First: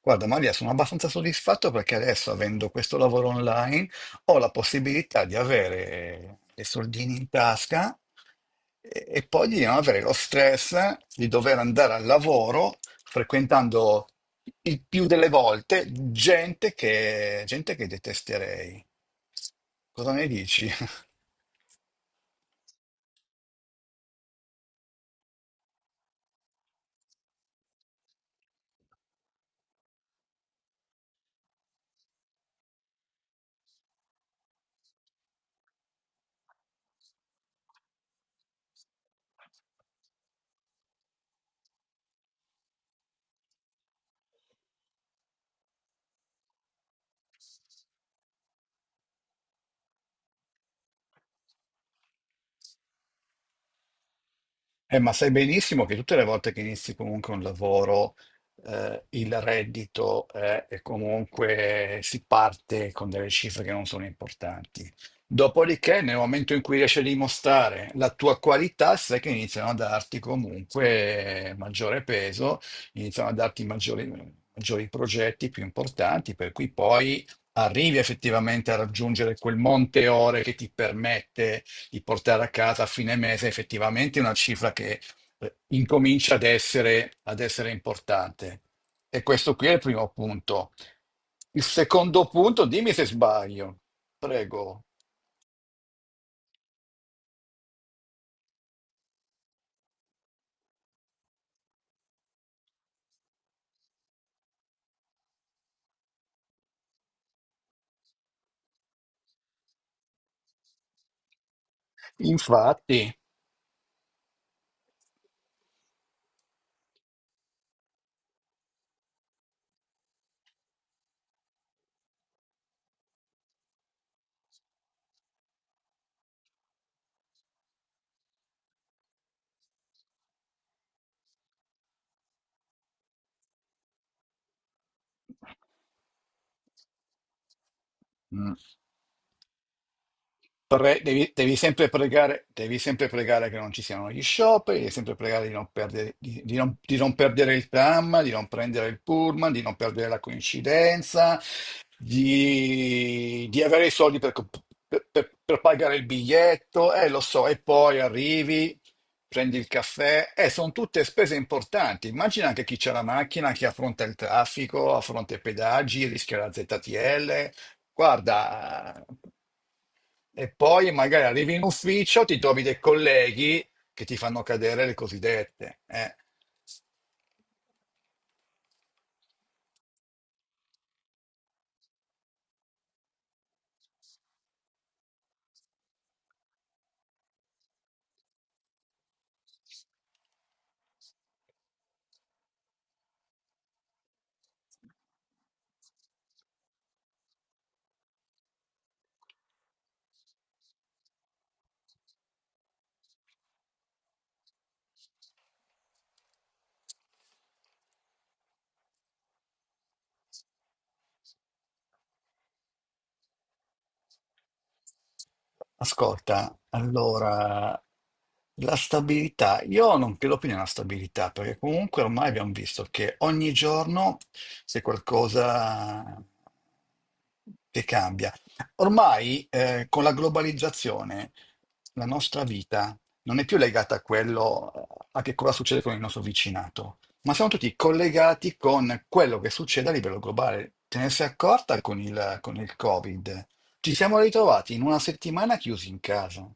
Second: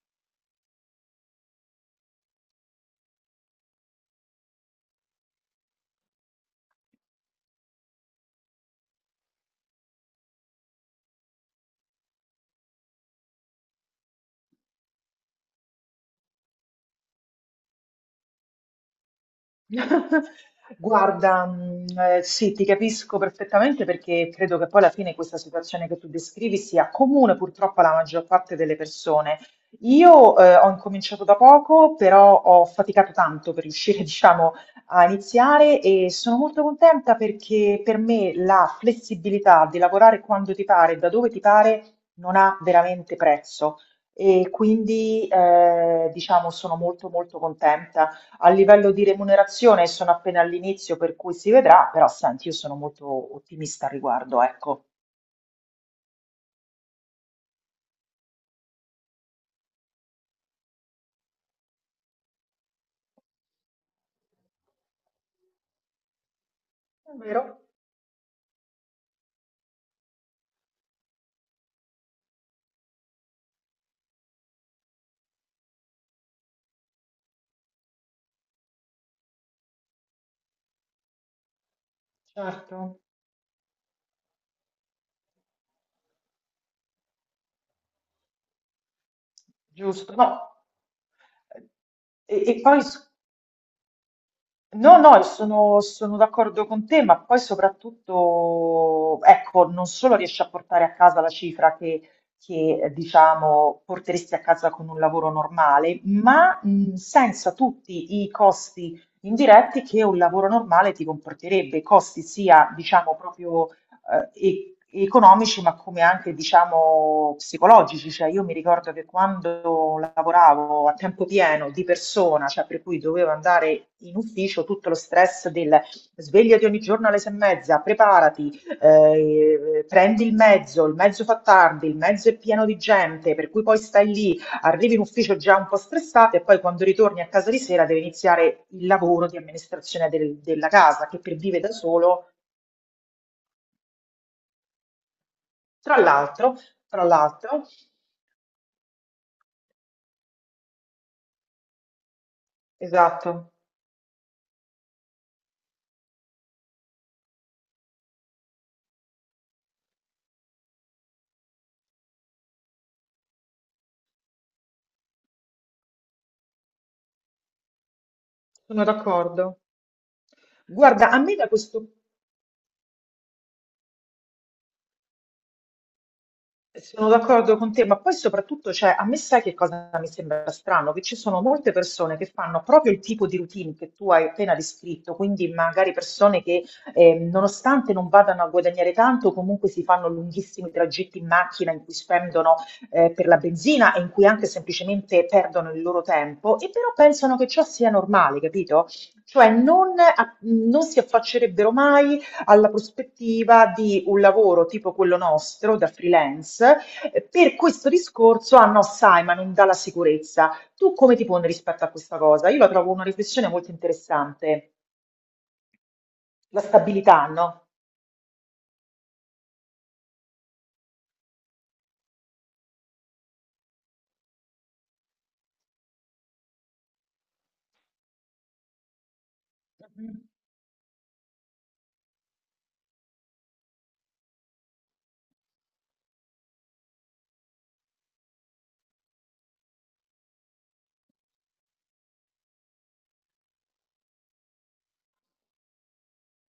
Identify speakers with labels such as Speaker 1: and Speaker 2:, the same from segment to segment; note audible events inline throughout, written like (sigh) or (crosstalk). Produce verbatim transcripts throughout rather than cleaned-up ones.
Speaker 1: Guarda Maria, sono abbastanza soddisfatto perché adesso, avendo questo lavoro online, ho la possibilità di avere dei soldini in tasca e, e poi di non avere lo stress di dover andare al lavoro frequentando il più delle volte gente che, gente che detesterei. Cosa ne
Speaker 2: (laughs)
Speaker 1: dici? (laughs)
Speaker 2: Guarda, mh, eh, sì, ti capisco perfettamente perché credo che poi alla fine questa situazione che tu descrivi sia comune purtroppo alla maggior parte delle persone. Io eh, ho incominciato da poco, però ho faticato tanto per riuscire, (laughs) diciamo, a iniziare e sono molto contenta perché per me la flessibilità di lavorare quando ti pare, da dove ti pare, non ha veramente prezzo. E quindi, eh, diciamo, sono molto molto contenta. A livello di remunerazione sono appena all'inizio, per cui si vedrà, però senti, io sono molto ottimista al riguardo, ecco.
Speaker 1: Eh, ma sai benissimo che tutte le volte che inizi comunque un lavoro, eh, il reddito, eh, è comunque si parte con delle cifre che non sono importanti. Dopodiché, nel momento in cui riesci a
Speaker 2: È vero?
Speaker 1: dimostrare la tua qualità, sai che iniziano a darti comunque maggiore peso, iniziano a darti maggiori, maggiori progetti più importanti, per cui poi arrivi effettivamente a raggiungere quel monte ore che ti permette di portare a
Speaker 2: Certo,
Speaker 1: casa a fine mese effettivamente una cifra che eh, incomincia ad essere, ad essere importante. E questo qui è il primo
Speaker 2: giusto. No,
Speaker 1: punto. Il secondo
Speaker 2: e, e
Speaker 1: punto,
Speaker 2: poi
Speaker 1: dimmi se
Speaker 2: s-
Speaker 1: sbaglio, prego.
Speaker 2: no, no, sono, sono d'accordo con te, ma poi soprattutto, ecco, non solo riesci a portare a casa la cifra che, che, eh, diciamo, porteresti a casa con un lavoro normale, ma mh, senza tutti i costi indiretti che un lavoro normale ti comporterebbe, costi sia,
Speaker 1: Infatti.
Speaker 2: diciamo, proprio eh, e- economici, ma come anche, diciamo, psicologici. Cioè, io mi ricordo che quando lavoravo a tempo pieno di persona, cioè per cui dovevo andare in ufficio, tutto lo stress del svegliati ogni giorno alle sei e mezza, preparati, eh, prendi il mezzo, il mezzo fa tardi, il mezzo è pieno di gente, per cui poi stai lì, arrivi in ufficio già un po' stressato e poi quando ritorni a casa di sera deve
Speaker 1: Mm.
Speaker 2: iniziare il lavoro di amministrazione del- della
Speaker 1: Pre-
Speaker 2: casa, che
Speaker 1: devi,
Speaker 2: per
Speaker 1: devi
Speaker 2: vive da
Speaker 1: sempre
Speaker 2: solo.
Speaker 1: pregare, devi sempre pregare che non ci siano gli scioperi, devi sempre pregare di non
Speaker 2: Tra
Speaker 1: perdere, di,
Speaker 2: l'altro,
Speaker 1: di non, di
Speaker 2: tra
Speaker 1: non perdere
Speaker 2: l'altro,
Speaker 1: il tram, di non prendere il pullman, di non perdere la coincidenza, di,
Speaker 2: esatto,
Speaker 1: di avere i soldi per, comp- per- per- per pagare il biglietto, eh, lo so, e poi arrivi, prendi il caffè, eh, sono tutte spese importanti. Immagina anche chi c'è la macchina, chi affronta il traffico, affronta i pedaggi, rischia la zeta ti elle.
Speaker 2: sono
Speaker 1: Guarda,
Speaker 2: d'accordo.
Speaker 1: e poi
Speaker 2: Guarda, a
Speaker 1: magari
Speaker 2: me da
Speaker 1: arrivi in
Speaker 2: questo.
Speaker 1: ufficio, ti trovi dei colleghi che ti fanno cadere le cosiddette. Eh.
Speaker 2: Eh, Sono d'accordo con te, ma poi soprattutto, cioè, a me sai che cosa mi sembra strano? Che ci sono molte persone che fanno proprio il tipo di routine che tu hai appena descritto, quindi magari persone che eh, nonostante non vadano a guadagnare tanto, comunque si fanno lunghissimi tragitti in macchina in cui spendono eh, per la benzina e in cui anche semplicemente perdono il loro tempo e però pensano che ciò sia normale, capito? Cioè non, a- non si affaccerebbero mai alla prospettiva di un lavoro tipo quello nostro da freelance. Eh, Per questo discorso, ah no, sai, ma non dà la sicurezza. Tu come ti poni rispetto a questa cosa? Io la trovo una riflessione molto interessante.
Speaker 1: Ascolta,
Speaker 2: La stabilità, no?
Speaker 1: allora, la stabilità, io non credo più nella stabilità, perché comunque ormai abbiamo visto che ogni giorno c'è qualcosa che cambia. Ormai, eh, con la
Speaker 2: Mhm.
Speaker 1: globalizzazione, la nostra vita non è più legata a quello, eh, a che cosa succede con il nostro vicinato, ma siamo tutti collegati con quello che succede a livello globale. Te ne sei accorta con il, con il Covid? Ci siamo ritrovati in una settimana chiusi in casa.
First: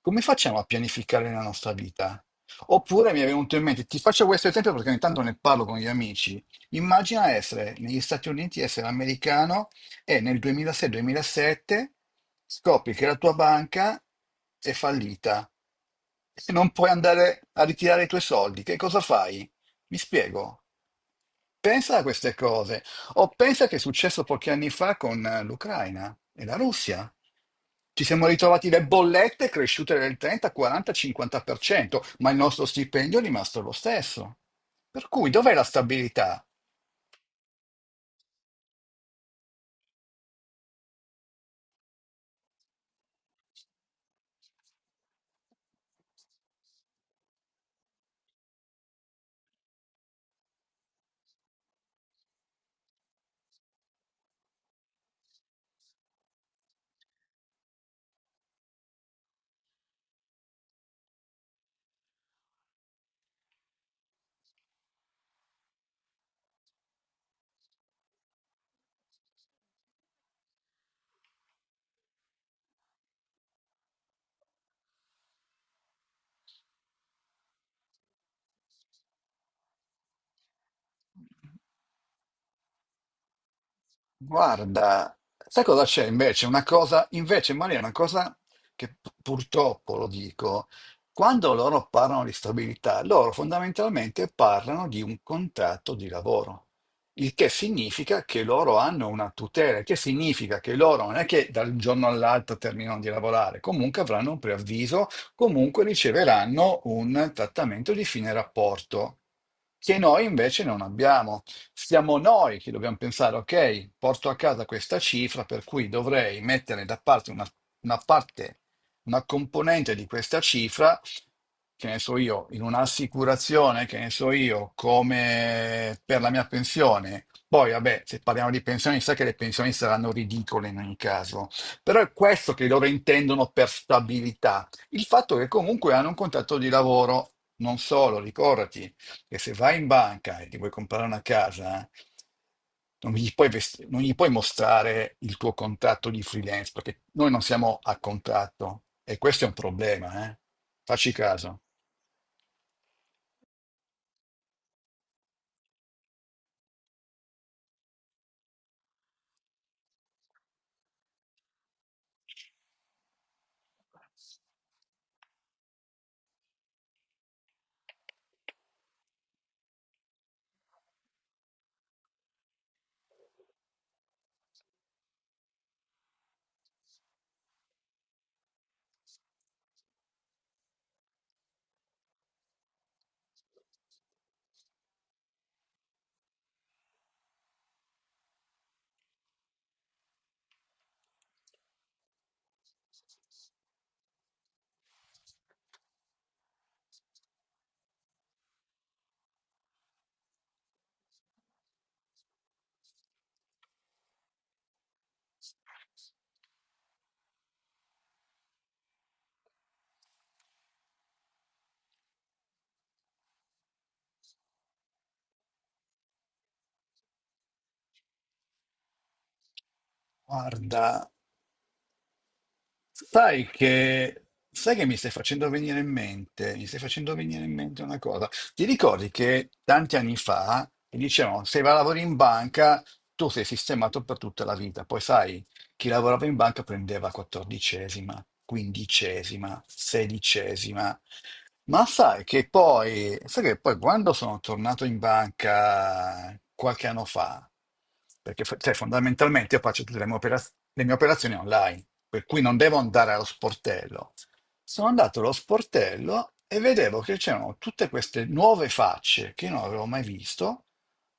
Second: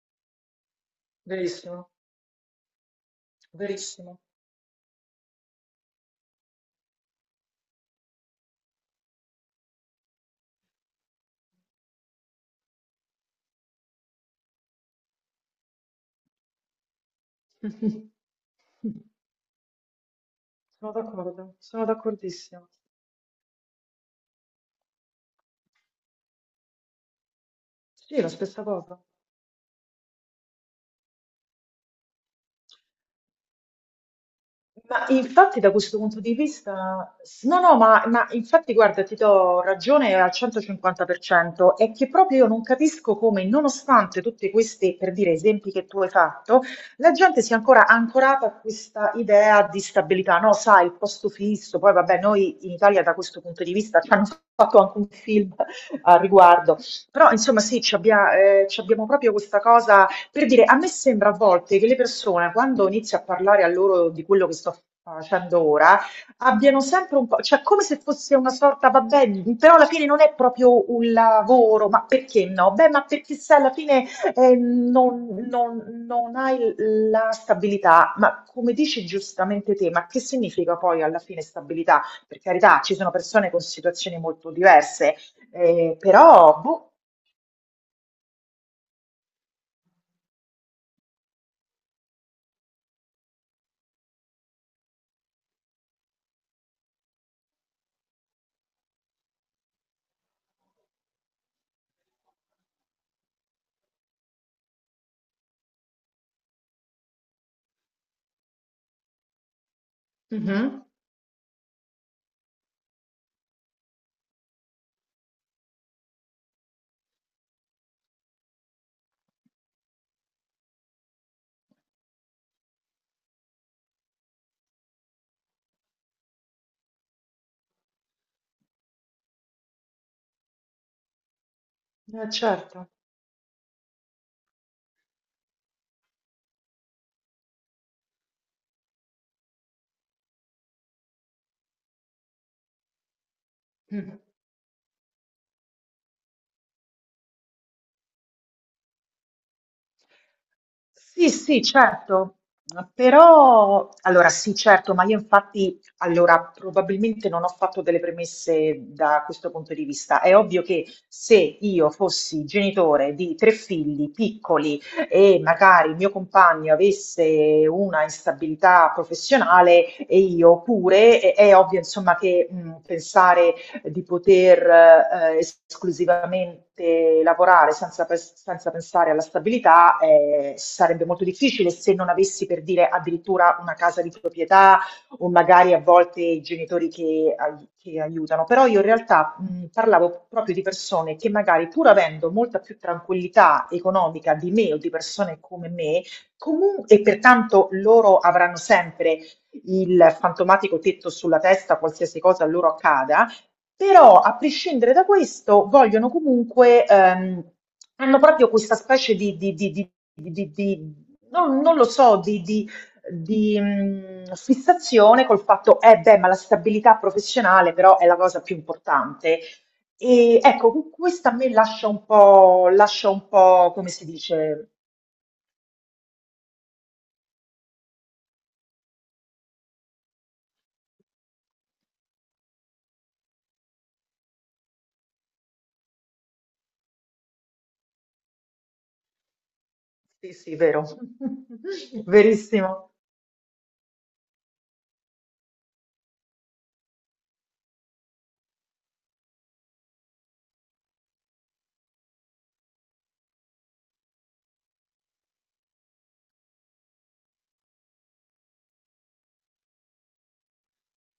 Speaker 1: Come facciamo a pianificare la nostra
Speaker 2: Verissimo,
Speaker 1: vita? Oppure mi è venuto in mente, ti
Speaker 2: verissimo.
Speaker 1: faccio questo esempio perché ogni tanto ne parlo con gli amici. Immagina essere negli Stati Uniti, essere americano e nel duemilasei-duemilasette scopri che la tua banca è fallita e non puoi andare a ritirare i tuoi
Speaker 2: (laughs)
Speaker 1: soldi. Che cosa fai? Mi spiego.
Speaker 2: Sono d'accordo, sono
Speaker 1: Pensa a queste
Speaker 2: d'accordissimo.
Speaker 1: cose o pensa che è successo pochi anni fa con eh, l'Ucraina e la Russia. Ci
Speaker 2: Sì,
Speaker 1: siamo
Speaker 2: la stessa
Speaker 1: ritrovati le
Speaker 2: cosa.
Speaker 1: bollette cresciute del trenta, quaranta, cinquanta per cento, ma il nostro stipendio è rimasto lo stesso.
Speaker 2: Ma
Speaker 1: Per cui dov'è
Speaker 2: infatti
Speaker 1: la
Speaker 2: da questo punto di
Speaker 1: stabilità?
Speaker 2: vista, no, no, ma, ma infatti guarda, ti do ragione al centocinquanta per cento, è che proprio io non capisco come, nonostante tutti questi, per dire, esempi che tu hai fatto, la gente sia ancora ancorata a questa idea di stabilità, no? Sai, il posto fisso, poi vabbè, noi in Italia da questo punto di vista ci hanno fatto anche un film a riguardo, però insomma sì, ci abbia- eh, ci abbiamo proprio questa cosa. Per dire, a me sembra a volte che le persone, quando inizio a parlare a loro di quello che sto facendo ora, abbiano sempre un po', cioè come se fosse una sorta, vabbè, però alla fine non è proprio un lavoro, ma perché no? Beh, ma perché se alla fine eh, non, non- non hai la stabilità, ma come dici giustamente te, ma che significa poi alla fine stabilità? Per carità, ci sono persone con situazioni molto
Speaker 1: Guarda,
Speaker 2: diverse,
Speaker 1: sai cosa
Speaker 2: eh,
Speaker 1: c'è invece?
Speaker 2: però,
Speaker 1: Una
Speaker 2: boh.
Speaker 1: cosa, invece, Maria, una cosa che pu- purtroppo lo dico, quando loro parlano di stabilità, loro fondamentalmente parlano di un contratto di lavoro, il che significa che loro hanno una tutela, il che significa che loro non è che dal giorno all'altro terminano di lavorare, comunque avranno un preavviso, comunque riceveranno un trattamento di fine rapporto, che noi invece non
Speaker 2: Mhm.
Speaker 1: abbiamo. Siamo noi che dobbiamo pensare, ok, porto a casa questa cifra, per cui dovrei mettere da parte una, una parte, una componente di questa cifra, che ne so io, in un'assicurazione, che ne so io, come per la mia pensione. Poi, vabbè, se parliamo di pensioni, sa che le pensioni saranno ridicole in ogni caso. Però è
Speaker 2: Eh,
Speaker 1: questo che loro
Speaker 2: certo.
Speaker 1: intendono per stabilità. Il fatto che comunque hanno un contratto di lavoro, non solo, ricordati che se vai in banca e ti vuoi comprare una casa, non gli puoi, vest- non gli puoi mostrare il tuo contratto di freelance, perché noi non siamo a contratto e questo è un problema, eh? Facci
Speaker 2: Sì,
Speaker 1: caso.
Speaker 2: sì, certo, però allora sì, certo, ma io infatti allora probabilmente non ho fatto delle premesse da questo punto di vista. È ovvio che se io fossi genitore di tre figli piccoli e magari il mio compagno avesse una instabilità professionale e io pure, è, è ovvio insomma che mh, pensare di poter eh, esclusivamente lavorare senza, pes- senza pensare alla stabilità eh, sarebbe molto difficile se non avessi per dire addirittura una casa di proprietà o magari a volte i genitori che, ai- che aiutano. Però io in realtà mh, parlavo proprio di persone che magari pur avendo molta più tranquillità economica di me o di persone come me, comunque e pertanto loro avranno sempre il fantomatico tetto sulla testa, qualsiasi cosa loro accada, però, a prescindere da questo, vogliono comunque, ehm, hanno proprio questa specie di, di- di- di- di- di-, non, non lo so, di, di- di, mh, fissazione col fatto, eh beh, ma la stabilità professionale però è la cosa più importante. E ecco, cu-
Speaker 1: Guarda.
Speaker 2: questa a me lascia un po', lascia un
Speaker 1: Sai
Speaker 2: po', come si
Speaker 1: che,
Speaker 2: dice?
Speaker 1: sai che mi stai facendo venire in mente, mi stai facendo venire in mente una cosa. Ti ricordi che tanti anni fa ti dicevano, se vai a lavorare in banca, tu sei sistemato per tutta la vita. Poi sai, chi lavorava in banca prendeva quattordicesima, quindicesima,
Speaker 2: Sì, sì, vero.
Speaker 1: sedicesima. Ma
Speaker 2: (laughs)
Speaker 1: sai che
Speaker 2: Verissimo,
Speaker 1: poi, sai che poi quando sono tornato in banca qualche anno fa, perché fa- cioè, fondamentalmente io faccio tutte le mie, operaz- le mie operazioni online, per cui non devo andare allo sportello. Sono andato allo sportello e vedevo che c'erano tutte queste nuove facce che io non avevo mai visto,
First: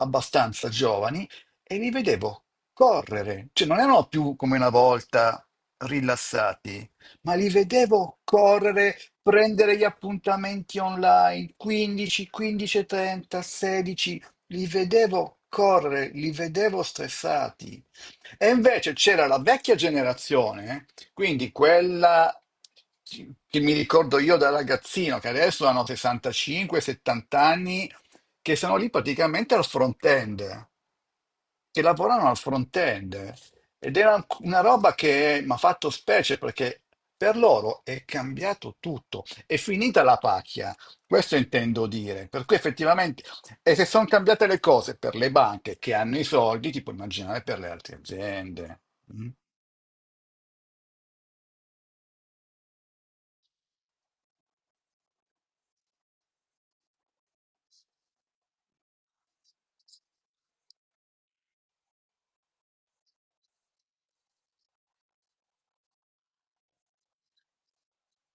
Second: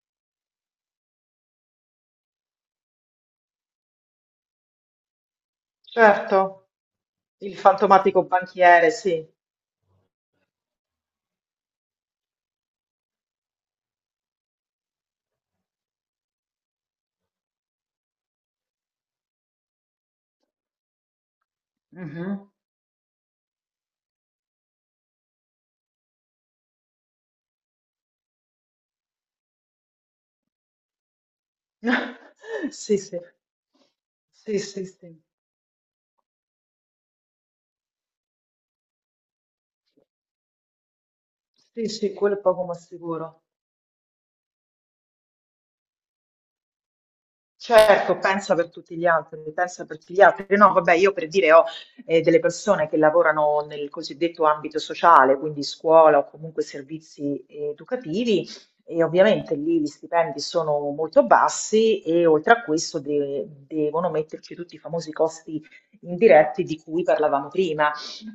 Speaker 1: abbastanza giovani, e li vedevo correre, cioè non erano più come una volta
Speaker 2: certo.
Speaker 1: rilassati, ma li
Speaker 2: Il
Speaker 1: vedevo
Speaker 2: fantomatico banchiere,
Speaker 1: correre,
Speaker 2: sì.
Speaker 1: prendere gli appuntamenti online, quindici, quindici e trenta, sedici, li vedevo correre, li vedevo stressati. E invece c'era la vecchia generazione, eh, quindi quella
Speaker 2: Mhm.
Speaker 1: che mi ricordo io da ragazzino, che adesso hanno sessantacinque a settanta anni, che sono lì praticamente al front end, che
Speaker 2: (laughs)
Speaker 1: lavoravano al
Speaker 2: Sì, sì.
Speaker 1: front-end ed era
Speaker 2: Sì,
Speaker 1: una
Speaker 2: sì,
Speaker 1: roba
Speaker 2: sì.
Speaker 1: che mi ha fatto specie perché per loro è cambiato tutto, è finita la pacchia, questo intendo
Speaker 2: Sì, sì,
Speaker 1: dire,
Speaker 2: quello è
Speaker 1: per cui
Speaker 2: poco ma
Speaker 1: effettivamente,
Speaker 2: sicuro.
Speaker 1: e se sono cambiate le cose per le banche che hanno i soldi, ti puoi immaginare per le altre
Speaker 2: Certo, pensa per
Speaker 1: aziende.
Speaker 2: tutti gli
Speaker 1: Mm?
Speaker 2: altri, pensa per tutti gli altri. No, vabbè, io per dire ho eh, delle persone che lavorano nel cosiddetto ambito sociale, quindi scuola o comunque servizi eh, educativi, e ovviamente lì gli stipendi sono molto bassi e oltre a questo de- devono metterci tutti i famosi costi indiretti di cui parlavamo prima.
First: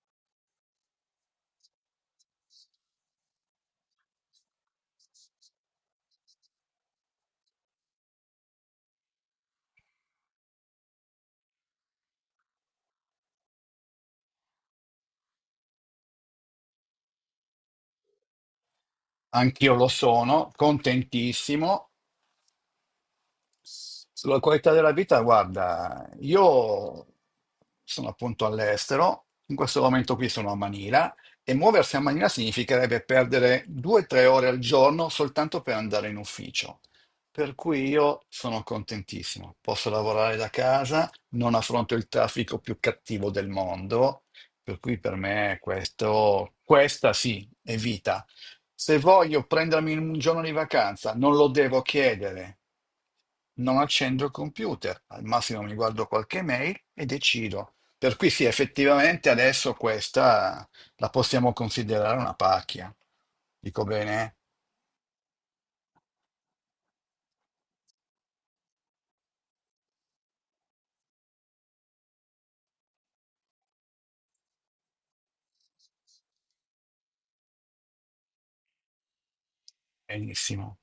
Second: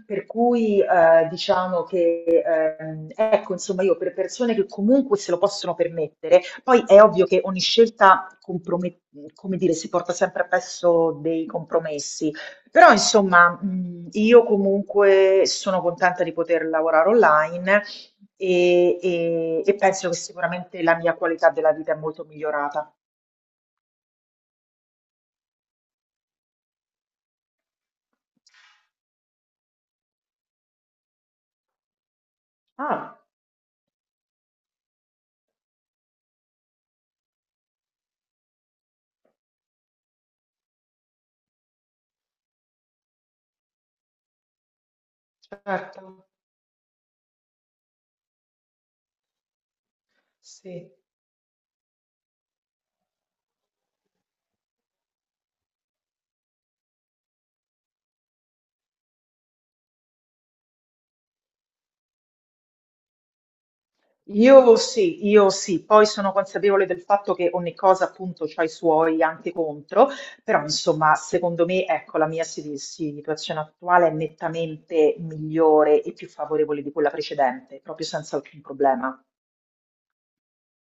Speaker 2: Per cui eh, diciamo che ehm, ecco, insomma, io per persone che comunque se lo possono permettere. Poi è ovvio che ogni scelta comprome- come dire, si porta sempre appresso dei compromessi, però insomma, mh, io comunque sono contenta di poter lavorare online e, e-
Speaker 1: Anch'io
Speaker 2: e
Speaker 1: lo
Speaker 2: penso che
Speaker 1: sono,
Speaker 2: sicuramente la mia qualità della
Speaker 1: contentissimo.
Speaker 2: vita è molto migliorata.
Speaker 1: Sulla qualità della vita, guarda, io sono appunto all'estero, in questo momento qui sono a Manila e muoversi a Manila significherebbe
Speaker 2: Ah,
Speaker 1: perdere due o tre ore al giorno soltanto per andare in ufficio. Per cui io sono contentissimo, posso lavorare da casa, non affronto il traffico più cattivo del mondo, per cui per me
Speaker 2: certo,
Speaker 1: questo, questa sì, è vita. Se voglio prendermi un giorno di
Speaker 2: sì.
Speaker 1: vacanza, non lo devo chiedere, non accendo il computer, al massimo mi guardo qualche mail e decido. Per cui sì, effettivamente adesso questa la possiamo considerare una pacchia. Dico bene?
Speaker 2: Io sì, io sì, poi sono consapevole del fatto che ogni cosa appunto ha i suoi anche contro, però insomma secondo me ecco la mia si- situazione attuale è nettamente migliore e più favorevole di quella precedente, proprio senza alcun problema.
Speaker 1: Benissimo.